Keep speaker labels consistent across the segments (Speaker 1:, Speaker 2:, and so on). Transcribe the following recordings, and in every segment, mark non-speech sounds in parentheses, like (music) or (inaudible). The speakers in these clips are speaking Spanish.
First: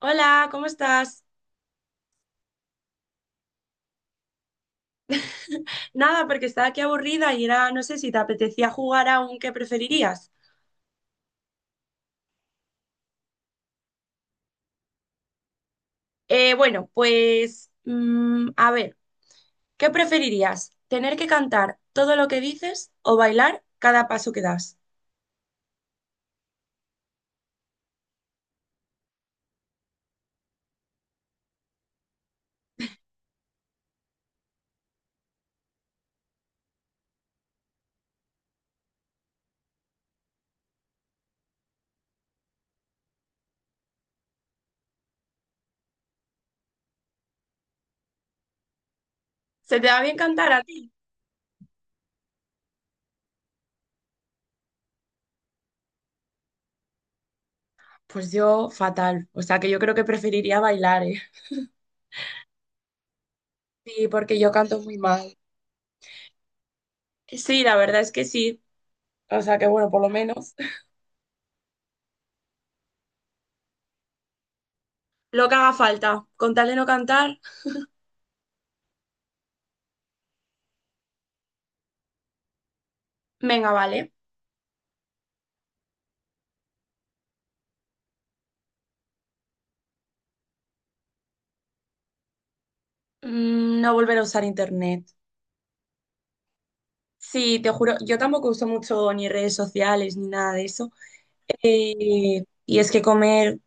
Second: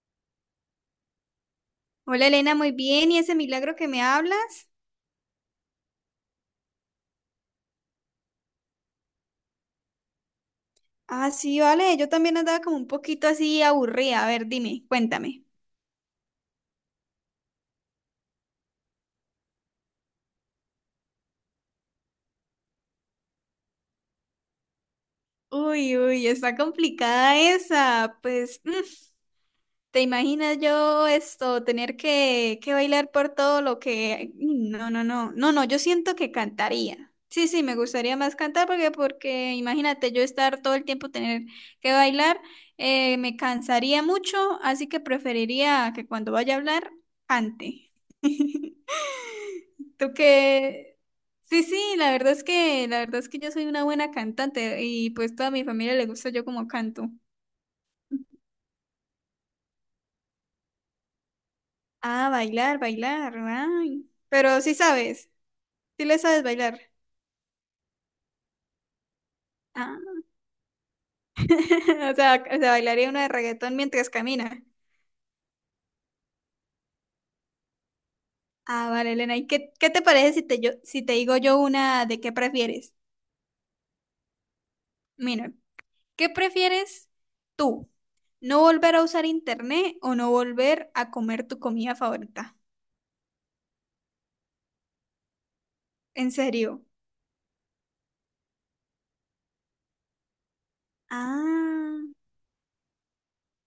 Speaker 1: Hola, ¿cómo estás?
Speaker 2: Hola Elena, muy bien. ¿Y ese milagro que me hablas?
Speaker 1: (laughs) Nada, porque estaba aquí aburrida y era, no sé si te apetecía jugar a un qué preferirías.
Speaker 2: Ah, sí, vale. Yo también andaba como un poquito así aburrida. A ver, dime, cuéntame.
Speaker 1: Bueno, pues a ver, ¿qué preferirías? ¿Tener que cantar todo lo que dices o bailar cada paso que das?
Speaker 2: Uy, uy, está complicada esa. Pues, ¿te imaginas yo esto, tener que bailar por todo lo que... No, no, no. No, no, yo siento que cantaría. Sí, sí, me gustaría más cantar porque imagínate yo estar todo el tiempo tener que bailar, me cansaría mucho, así que preferiría que cuando vaya a hablar, cante. (laughs)
Speaker 1: ¿Se te da
Speaker 2: Tú
Speaker 1: bien cantar a ti?
Speaker 2: que sí, sí, la verdad es que yo soy una buena cantante y pues toda mi familia le gusta yo como canto.
Speaker 1: Pues yo fatal, o sea que yo creo que preferiría bailar, ¿eh?
Speaker 2: Ah, bailar, bailar.
Speaker 1: Sí,
Speaker 2: Ay.
Speaker 1: porque yo
Speaker 2: Pero sí
Speaker 1: canto muy
Speaker 2: sabes,
Speaker 1: mal.
Speaker 2: sí le sabes bailar.
Speaker 1: Sí, la verdad es que sí, o sea que bueno,
Speaker 2: Ah.
Speaker 1: por lo menos. (laughs)
Speaker 2: (laughs) O sea, bailaría una de reggaetón mientras camina.
Speaker 1: Lo que haga falta, con tal de no cantar,
Speaker 2: Ah, vale, Elena. ¿Y qué te parece si te, yo, si te digo yo una de qué prefieres?
Speaker 1: venga, vale.
Speaker 2: Mira, ¿qué prefieres tú? ¿No volver a usar internet o no volver a comer tu comida favorita?
Speaker 1: No volver a usar internet.
Speaker 2: ¿En serio?
Speaker 1: Sí, te juro, yo tampoco uso mucho ni redes sociales ni nada de eso.
Speaker 2: Ah.
Speaker 1: Y es que comer,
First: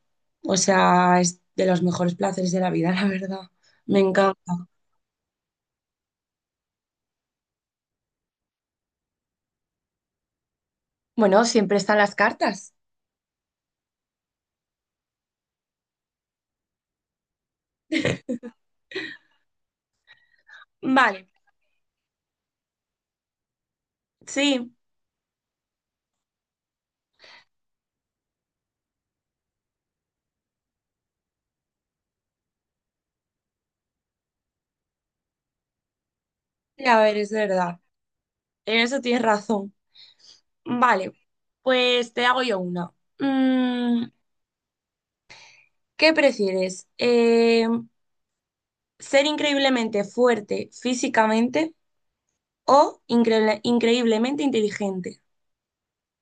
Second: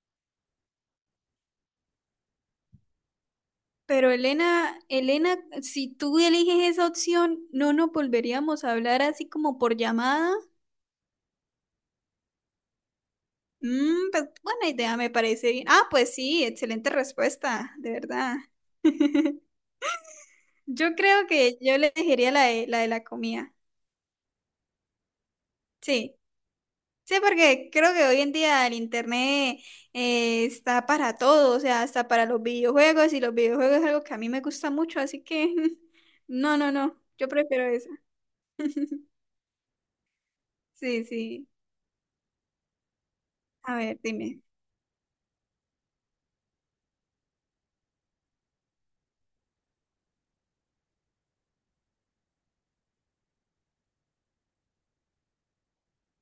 Speaker 1: o sea, es de los mejores placeres de la vida, (laughs) la verdad. Me
Speaker 2: Pero
Speaker 1: encanta.
Speaker 2: Elena, Elena, si tú eliges esa opción, ¿no nos volveríamos a hablar así como por llamada?
Speaker 1: Bueno, siempre están las cartas.
Speaker 2: Mm, pues buena idea, me parece bien. Ah, pues sí, excelente respuesta, de
Speaker 1: (laughs)
Speaker 2: verdad. Yo creo
Speaker 1: Vale,
Speaker 2: que yo le elegiría la de la comida.
Speaker 1: sí,
Speaker 2: Sí, sí, porque creo que hoy en día el internet está para todo, o sea, hasta para los videojuegos y los videojuegos es algo que a mí me gusta mucho, así que (laughs) no, no, no,
Speaker 1: a ver,
Speaker 2: yo
Speaker 1: es
Speaker 2: prefiero
Speaker 1: verdad.
Speaker 2: esa.
Speaker 1: En eso
Speaker 2: (laughs)
Speaker 1: tienes razón.
Speaker 2: Sí,
Speaker 1: Vale,
Speaker 2: sí.
Speaker 1: pues te hago yo una.
Speaker 2: A ver,
Speaker 1: Mm,
Speaker 2: dime.
Speaker 1: ¿Qué prefieres? ¿Ser increíblemente fuerte físicamente o increíblemente inteligente?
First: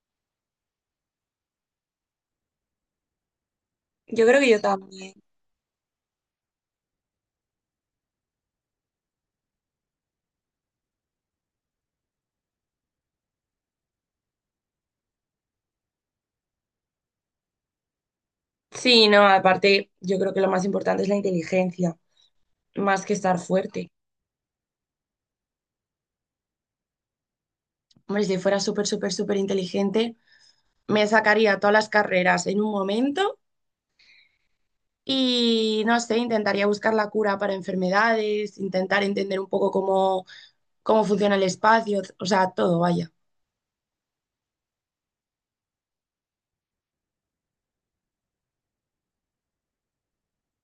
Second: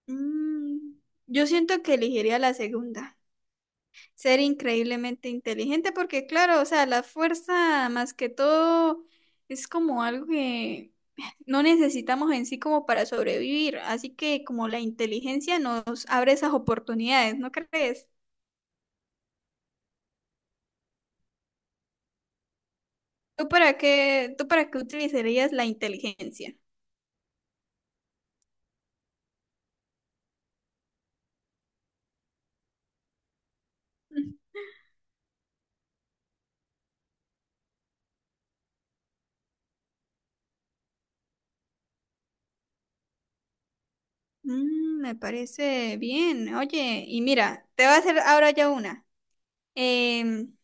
Speaker 2: Mm, yo siento que elegiría la segunda,
Speaker 1: Yo creo
Speaker 2: ser
Speaker 1: que yo también.
Speaker 2: increíblemente inteligente, porque claro, o sea, la fuerza más que todo es como algo que no necesitamos en sí como para sobrevivir, así que como la inteligencia nos abre esas oportunidades, ¿no crees?
Speaker 1: Sí, no, aparte, yo creo que lo más importante es la inteligencia, más que estar
Speaker 2: ¿Tú para
Speaker 1: fuerte.
Speaker 2: qué, tú para qué utilizarías la inteligencia?
Speaker 1: Hombre, si fuera súper, súper, súper inteligente, me sacaría todas las carreras en un momento
Speaker 2: (laughs)
Speaker 1: y, no sé, intentaría buscar la cura para enfermedades, intentar entender un poco cómo funciona el espacio, o sea, todo, vaya.
Speaker 2: Mm, me parece bien. Oye, y mira, te voy a hacer ahora ya una. Em,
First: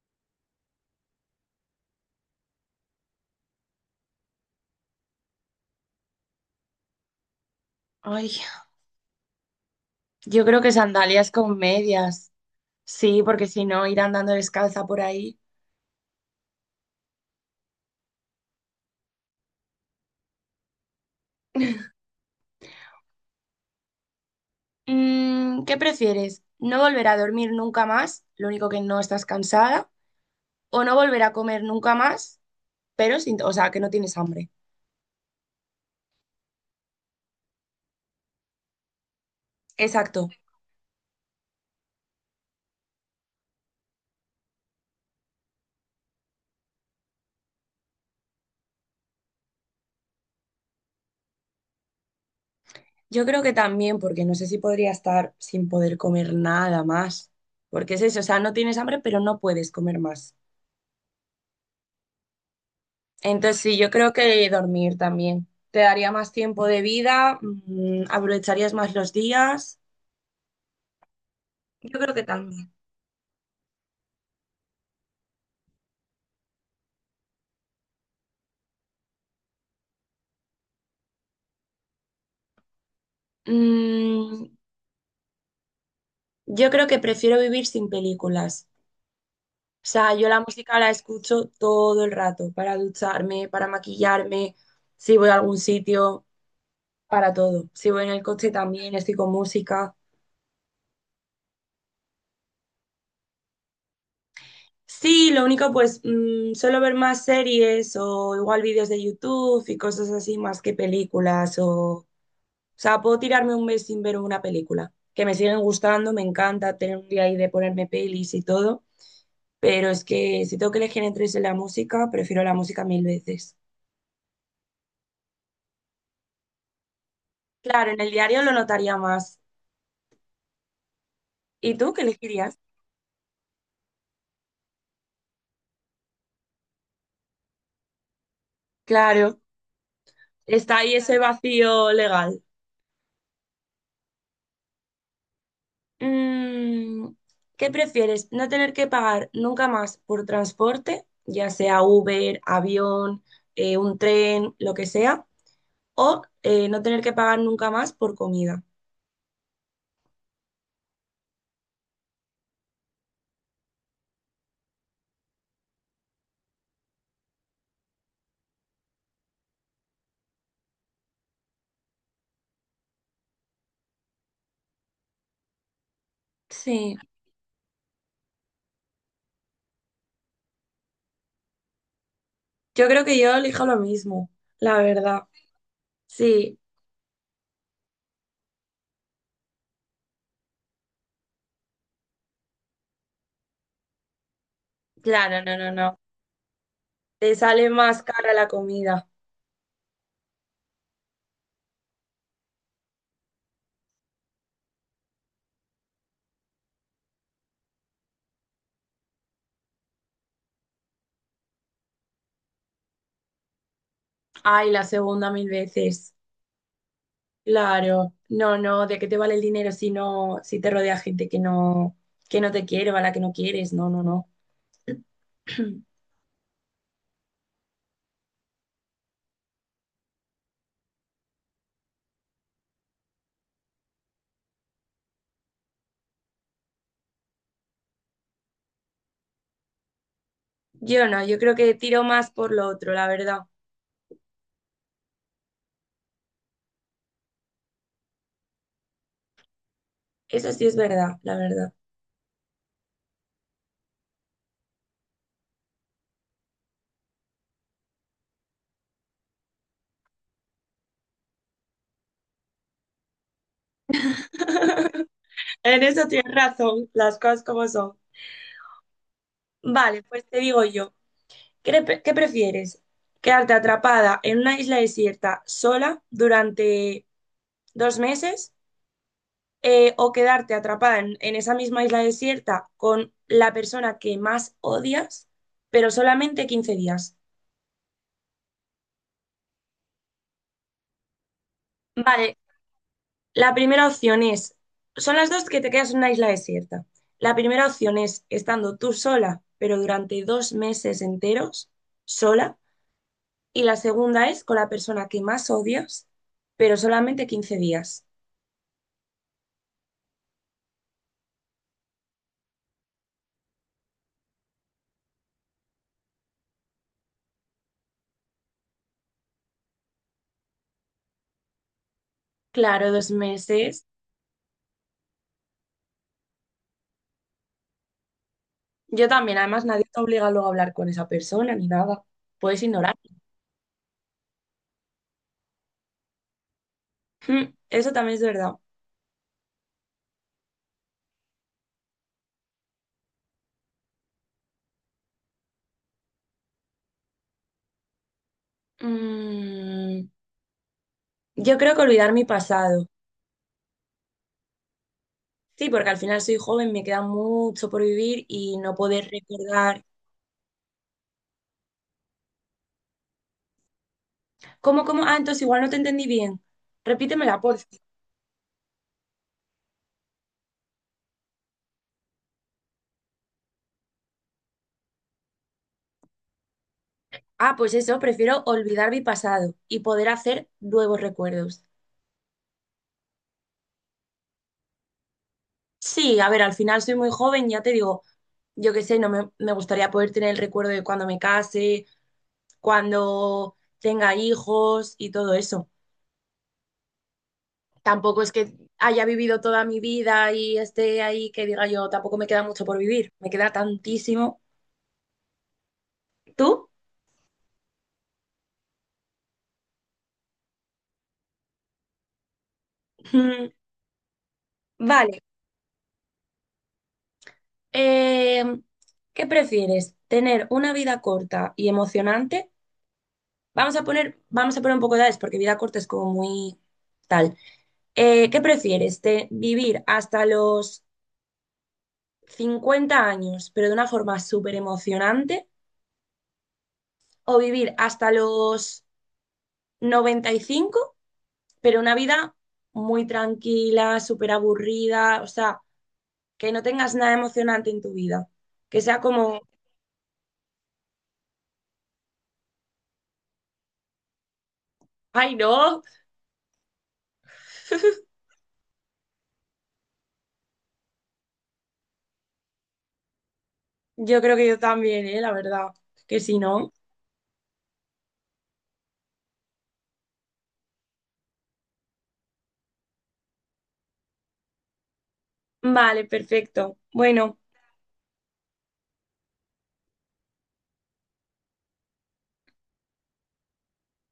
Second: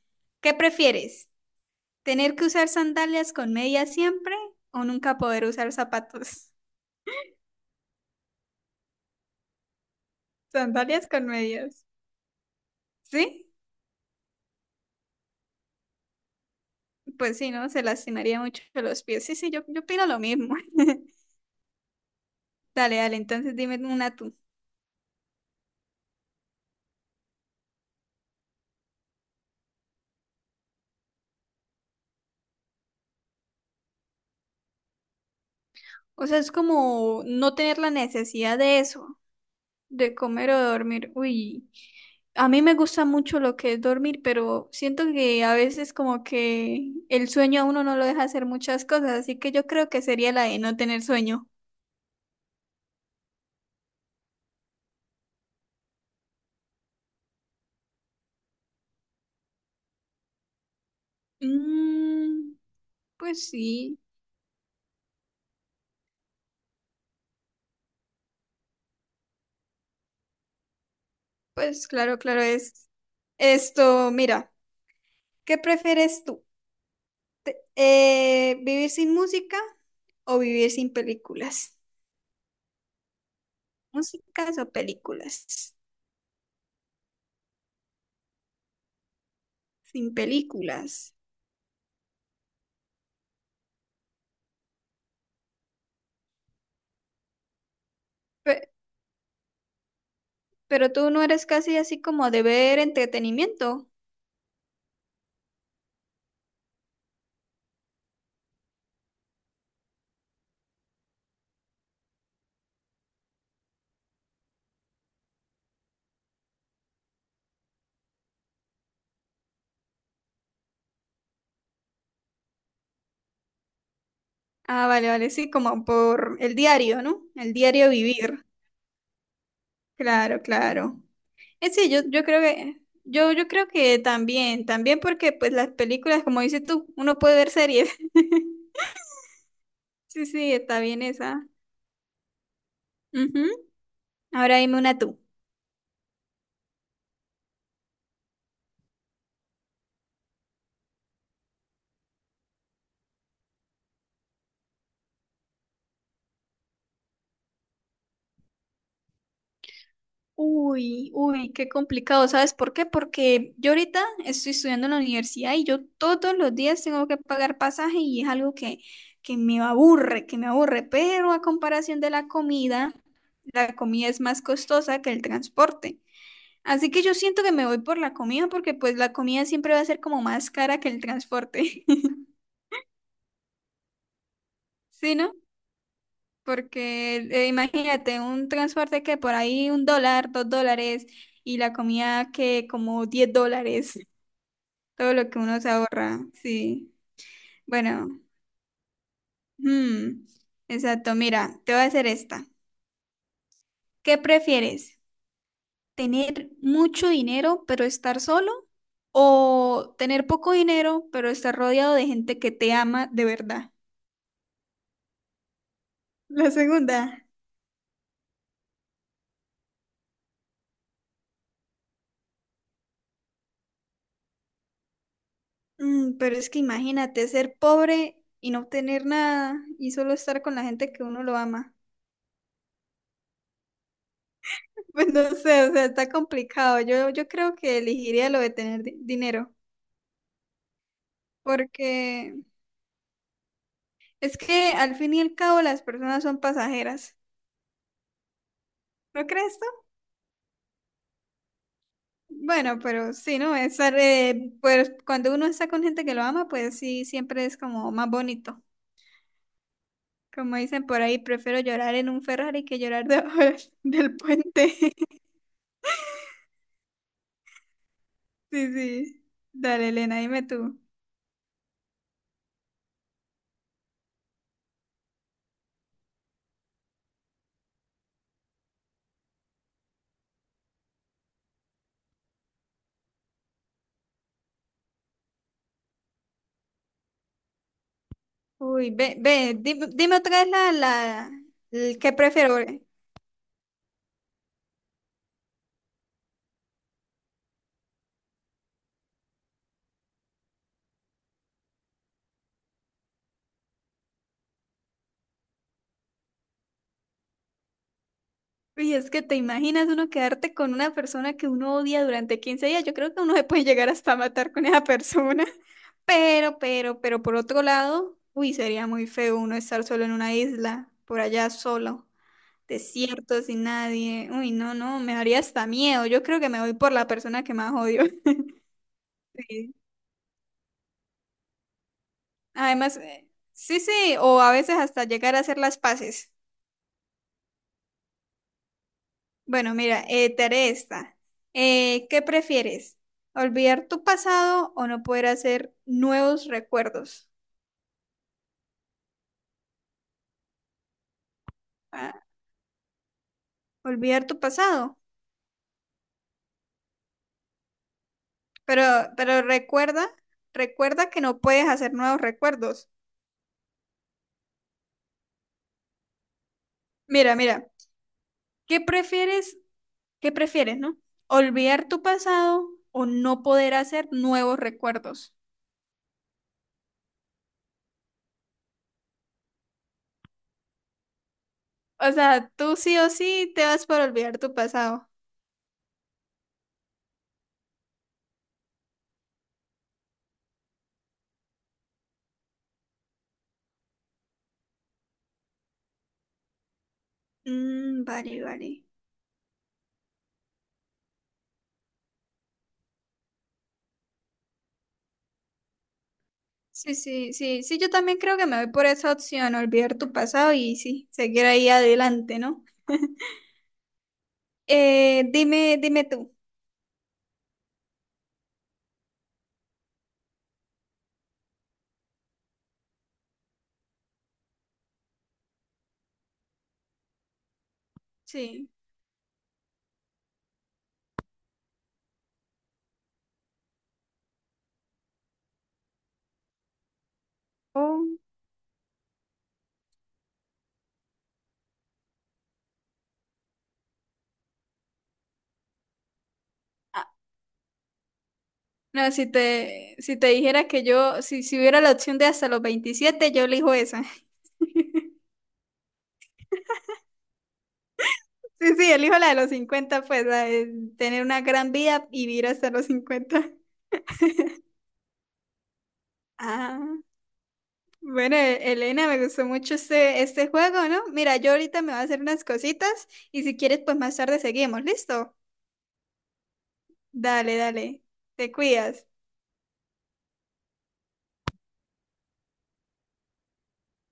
Speaker 2: ¿Qué prefieres? ¿Tener que usar sandalias con medias siempre o nunca poder usar zapatos?
Speaker 1: Ay, yo
Speaker 2: (laughs)
Speaker 1: creo que
Speaker 2: Sandalias con
Speaker 1: sandalias con
Speaker 2: medias.
Speaker 1: medias. Sí, porque
Speaker 2: ¿Sí?
Speaker 1: si no, ir andando descalza por ahí.
Speaker 2: Pues sí, ¿no? Se lastimaría mucho los pies. Sí, sí, yo opino lo mismo. (laughs)
Speaker 1: (laughs)
Speaker 2: Dale, dale, entonces dime una tú.
Speaker 1: ¿Qué prefieres? ¿No volver a dormir nunca más? Lo único que no estás cansada. O no volver a comer nunca más, pero sin, o sea, que no tienes hambre.
Speaker 2: O sea, es como no tener la necesidad de eso, de
Speaker 1: Exacto.
Speaker 2: comer o de dormir. Uy, a mí me gusta mucho lo que es dormir, pero siento que a veces como que el sueño a uno no lo deja hacer muchas cosas, así que yo creo que sería la de no tener sueño.
Speaker 1: Yo creo que también, porque no sé si podría estar sin poder comer nada más, porque es eso, o sea, no tienes hambre, pero no puedes comer más.
Speaker 2: Mm. Pues
Speaker 1: Entonces, sí, yo
Speaker 2: sí,
Speaker 1: creo que dormir también. Te daría más tiempo de vida, aprovecharías más los días.
Speaker 2: pues
Speaker 1: Yo creo
Speaker 2: claro,
Speaker 1: que
Speaker 2: claro
Speaker 1: también.
Speaker 2: es. Esto, mira, ¿qué prefieres tú? ¿Vivir sin música o vivir sin películas?
Speaker 1: Mm,
Speaker 2: ¿Músicas o películas?
Speaker 1: yo creo que prefiero vivir sin películas. O sea,
Speaker 2: Sin
Speaker 1: yo la música la
Speaker 2: películas.
Speaker 1: escucho todo el rato, para ducharme, para maquillarme, si voy a algún sitio, para todo. Si voy en el coche
Speaker 2: Pe-
Speaker 1: también, estoy con música.
Speaker 2: pero tú no eres casi así como de ver entretenimiento.
Speaker 1: Sí, lo único pues suelo ver más series o igual vídeos de YouTube y cosas así más que películas o. O sea, puedo tirarme un mes sin ver una película, que me siguen gustando, me encanta tener un día ahí de ponerme pelis y todo, pero es que si tengo que elegir entre eso y la música, prefiero la música mil veces.
Speaker 2: Ah, vale, vale, sí, como por el diario, ¿no? El diario
Speaker 1: Claro, en el diario
Speaker 2: vivir.
Speaker 1: lo notaría más.
Speaker 2: Claro, claro.
Speaker 1: ¿Y
Speaker 2: Es sí,
Speaker 1: tú qué
Speaker 2: yo, yo creo
Speaker 1: elegirías?
Speaker 2: que, yo, yo creo que también, también porque pues las películas, como dices tú, uno puede ver series. (laughs)
Speaker 1: Claro,
Speaker 2: Sí, sí,
Speaker 1: está
Speaker 2: está
Speaker 1: ahí
Speaker 2: bien
Speaker 1: ese
Speaker 2: esa.
Speaker 1: vacío legal.
Speaker 2: Ujú. Ahora dime una tú.
Speaker 1: Mm, ¿Qué prefieres? ¿No tener que pagar nunca más por transporte, ya sea Uber, avión, un tren, lo que sea? ¿O no tener que pagar nunca más por comida?
Speaker 2: Uy, uy, qué complicado. ¿Sabes por qué? Porque yo ahorita estoy estudiando en la universidad y yo todos los días tengo que pagar pasaje y es algo que me aburre, que me aburre. Pero a comparación de la comida es más costosa que el transporte. Así
Speaker 1: Sí,
Speaker 2: que yo siento que me voy por la comida porque pues la comida siempre va a ser como más cara que el transporte.
Speaker 1: yo creo que yo elijo lo mismo, la
Speaker 2: (laughs) ¿Sí,
Speaker 1: verdad.
Speaker 2: no?
Speaker 1: Sí,
Speaker 2: Porque imagínate, un transporte que por ahí $1, $2, y la comida que como $10, todo lo que
Speaker 1: claro, no,
Speaker 2: uno se
Speaker 1: no, no.
Speaker 2: ahorra, sí.
Speaker 1: Te sale más
Speaker 2: Bueno,
Speaker 1: cara la comida.
Speaker 2: hmm, exacto, mira, te voy a hacer esta. ¿Qué prefieres? ¿Tener mucho dinero pero estar solo? ¿O tener poco dinero pero estar rodeado de gente que te ama de verdad?
Speaker 1: Ay, la segunda mil veces.
Speaker 2: La segunda.
Speaker 1: Claro, no, no, ¿de qué te vale el dinero si no, si te rodea gente que no te quiere o a la que no quieres? No, no, no. (clears throat)
Speaker 2: Mm, pero es que imagínate ser pobre y no obtener nada y solo estar con la gente que uno lo ama. (laughs) Pues no sé, o sea, está complicado. Yo creo que elegiría lo de tener dinero,
Speaker 1: Yo no, yo creo que tiro más
Speaker 2: porque
Speaker 1: por lo otro, la verdad.
Speaker 2: es que al fin y al cabo las personas son pasajeras. ¿No crees tú?
Speaker 1: Eso sí es verdad, la verdad.
Speaker 2: Bueno, pero sí, ¿no? Estar, pues cuando uno está con gente que lo ama, pues sí, siempre es como más bonito. Como dicen por ahí, prefiero llorar en un Ferrari que llorar (laughs) debajo del del puente.
Speaker 1: En eso tienes razón, las cosas como son.
Speaker 2: Sí, sí. Dale,
Speaker 1: Vale,
Speaker 2: Elena,
Speaker 1: pues te
Speaker 2: dime
Speaker 1: digo
Speaker 2: tú.
Speaker 1: yo, ¿Qué prefieres? ¿Quedarte atrapada en una isla desierta sola durante 2 meses? O quedarte atrapada en esa misma isla desierta con la persona que más odias, pero solamente 15 días.
Speaker 2: Uy, ve, ve, di dime otra vez el que
Speaker 1: Vale,
Speaker 2: prefiero.
Speaker 1: la primera opción es, son las dos que te quedas en una isla desierta. La primera opción es estando tú sola, pero durante 2 meses enteros, sola. Y la segunda es con la persona que más odias, pero solamente 15 días.
Speaker 2: Y es que te imaginas uno quedarte con una persona que uno odia durante 15 días. Yo creo que uno se puede llegar hasta matar con esa persona. (laughs) Pero por otro lado, uy, sería muy feo uno estar solo en una isla, por allá solo,
Speaker 1: Claro, dos
Speaker 2: desierto, sin
Speaker 1: meses.
Speaker 2: nadie. Uy, no, no, me haría hasta miedo. Yo creo que me voy por la persona que más odio. (laughs)
Speaker 1: Yo también, además
Speaker 2: Sí.
Speaker 1: nadie te obliga luego a hablar con esa persona ni nada. Puedes ignorar.
Speaker 2: Además, sí, sí, o a veces hasta llegar a hacer las paces.
Speaker 1: Eso también es verdad.
Speaker 2: Bueno, mira, te haré esta. ¿Qué prefieres? ¿Olvidar tu pasado o no poder hacer nuevos recuerdos?
Speaker 1: Mm, yo creo que olvidar
Speaker 2: Ah,
Speaker 1: mi pasado.
Speaker 2: olvidar tu pasado,
Speaker 1: Sí, porque al final soy joven, me queda mucho por vivir y no
Speaker 2: pero,
Speaker 1: poder
Speaker 2: pero
Speaker 1: recordar.
Speaker 2: recuerda, recuerda que no puedes hacer nuevos recuerdos.
Speaker 1: ¿Cómo, cómo? Ah, entonces igual no te entendí bien.
Speaker 2: Mira,
Speaker 1: Repítemela, por
Speaker 2: mira,
Speaker 1: favor.
Speaker 2: ¿qué prefieres? ¿Qué prefieres, no? ¿Olvidar tu pasado o no poder hacer nuevos recuerdos?
Speaker 1: Ah, pues eso, prefiero olvidar mi pasado y poder hacer nuevos recuerdos.
Speaker 2: O sea, tú sí o sí te vas por olvidar tu pasado.
Speaker 1: Sí, a ver, al final soy muy joven, ya te digo, yo qué sé, no me gustaría poder tener el recuerdo de cuando me case, cuando tenga hijos y todo eso.
Speaker 2: Mm,
Speaker 1: Tampoco es
Speaker 2: vale,
Speaker 1: que
Speaker 2: vale.
Speaker 1: haya vivido toda mi vida y esté ahí que diga yo, tampoco me queda mucho por vivir, me queda tantísimo. ¿Tú?
Speaker 2: Sí, sí, sí, sí, yo también creo que me voy por esa opción, olvidar tu pasado y sí, seguir ahí adelante, ¿no?
Speaker 1: Mm, Vale,
Speaker 2: Dime, dime tú.
Speaker 1: eh, ¿qué prefieres? ¿Tener una vida corta y emocionante? Vamos a poner un poco de edades porque vida corta es como muy tal. ¿Qué
Speaker 2: Sí.
Speaker 1: prefieres? ¿Vivir hasta los 50 años, pero de una forma súper emocionante? ¿O vivir hasta
Speaker 2: Oh,
Speaker 1: los 95 pero una vida muy tranquila, súper aburrida, o sea, que no tengas
Speaker 2: ah,
Speaker 1: nada emocionante en tu vida, que sea
Speaker 2: no, si
Speaker 1: como,
Speaker 2: te, si te dijera que yo, si, si hubiera la opción de hasta los 27 yo elijo esa. (laughs)
Speaker 1: ay, no,
Speaker 2: Sí, sí, elijo la de los 50 pues, la de tener una gran vida y vivir hasta los 50.
Speaker 1: yo creo que yo también, ¿eh? La verdad, que si no.
Speaker 2: Ah. Bueno, Elena, me gustó mucho este juego, ¿no? Mira, yo ahorita me voy a hacer unas cositas y si quieres, pues más tarde seguimos, ¿listo?
Speaker 1: Vale, perfecto. Bueno.
Speaker 2: Dale, dale, te cuidas.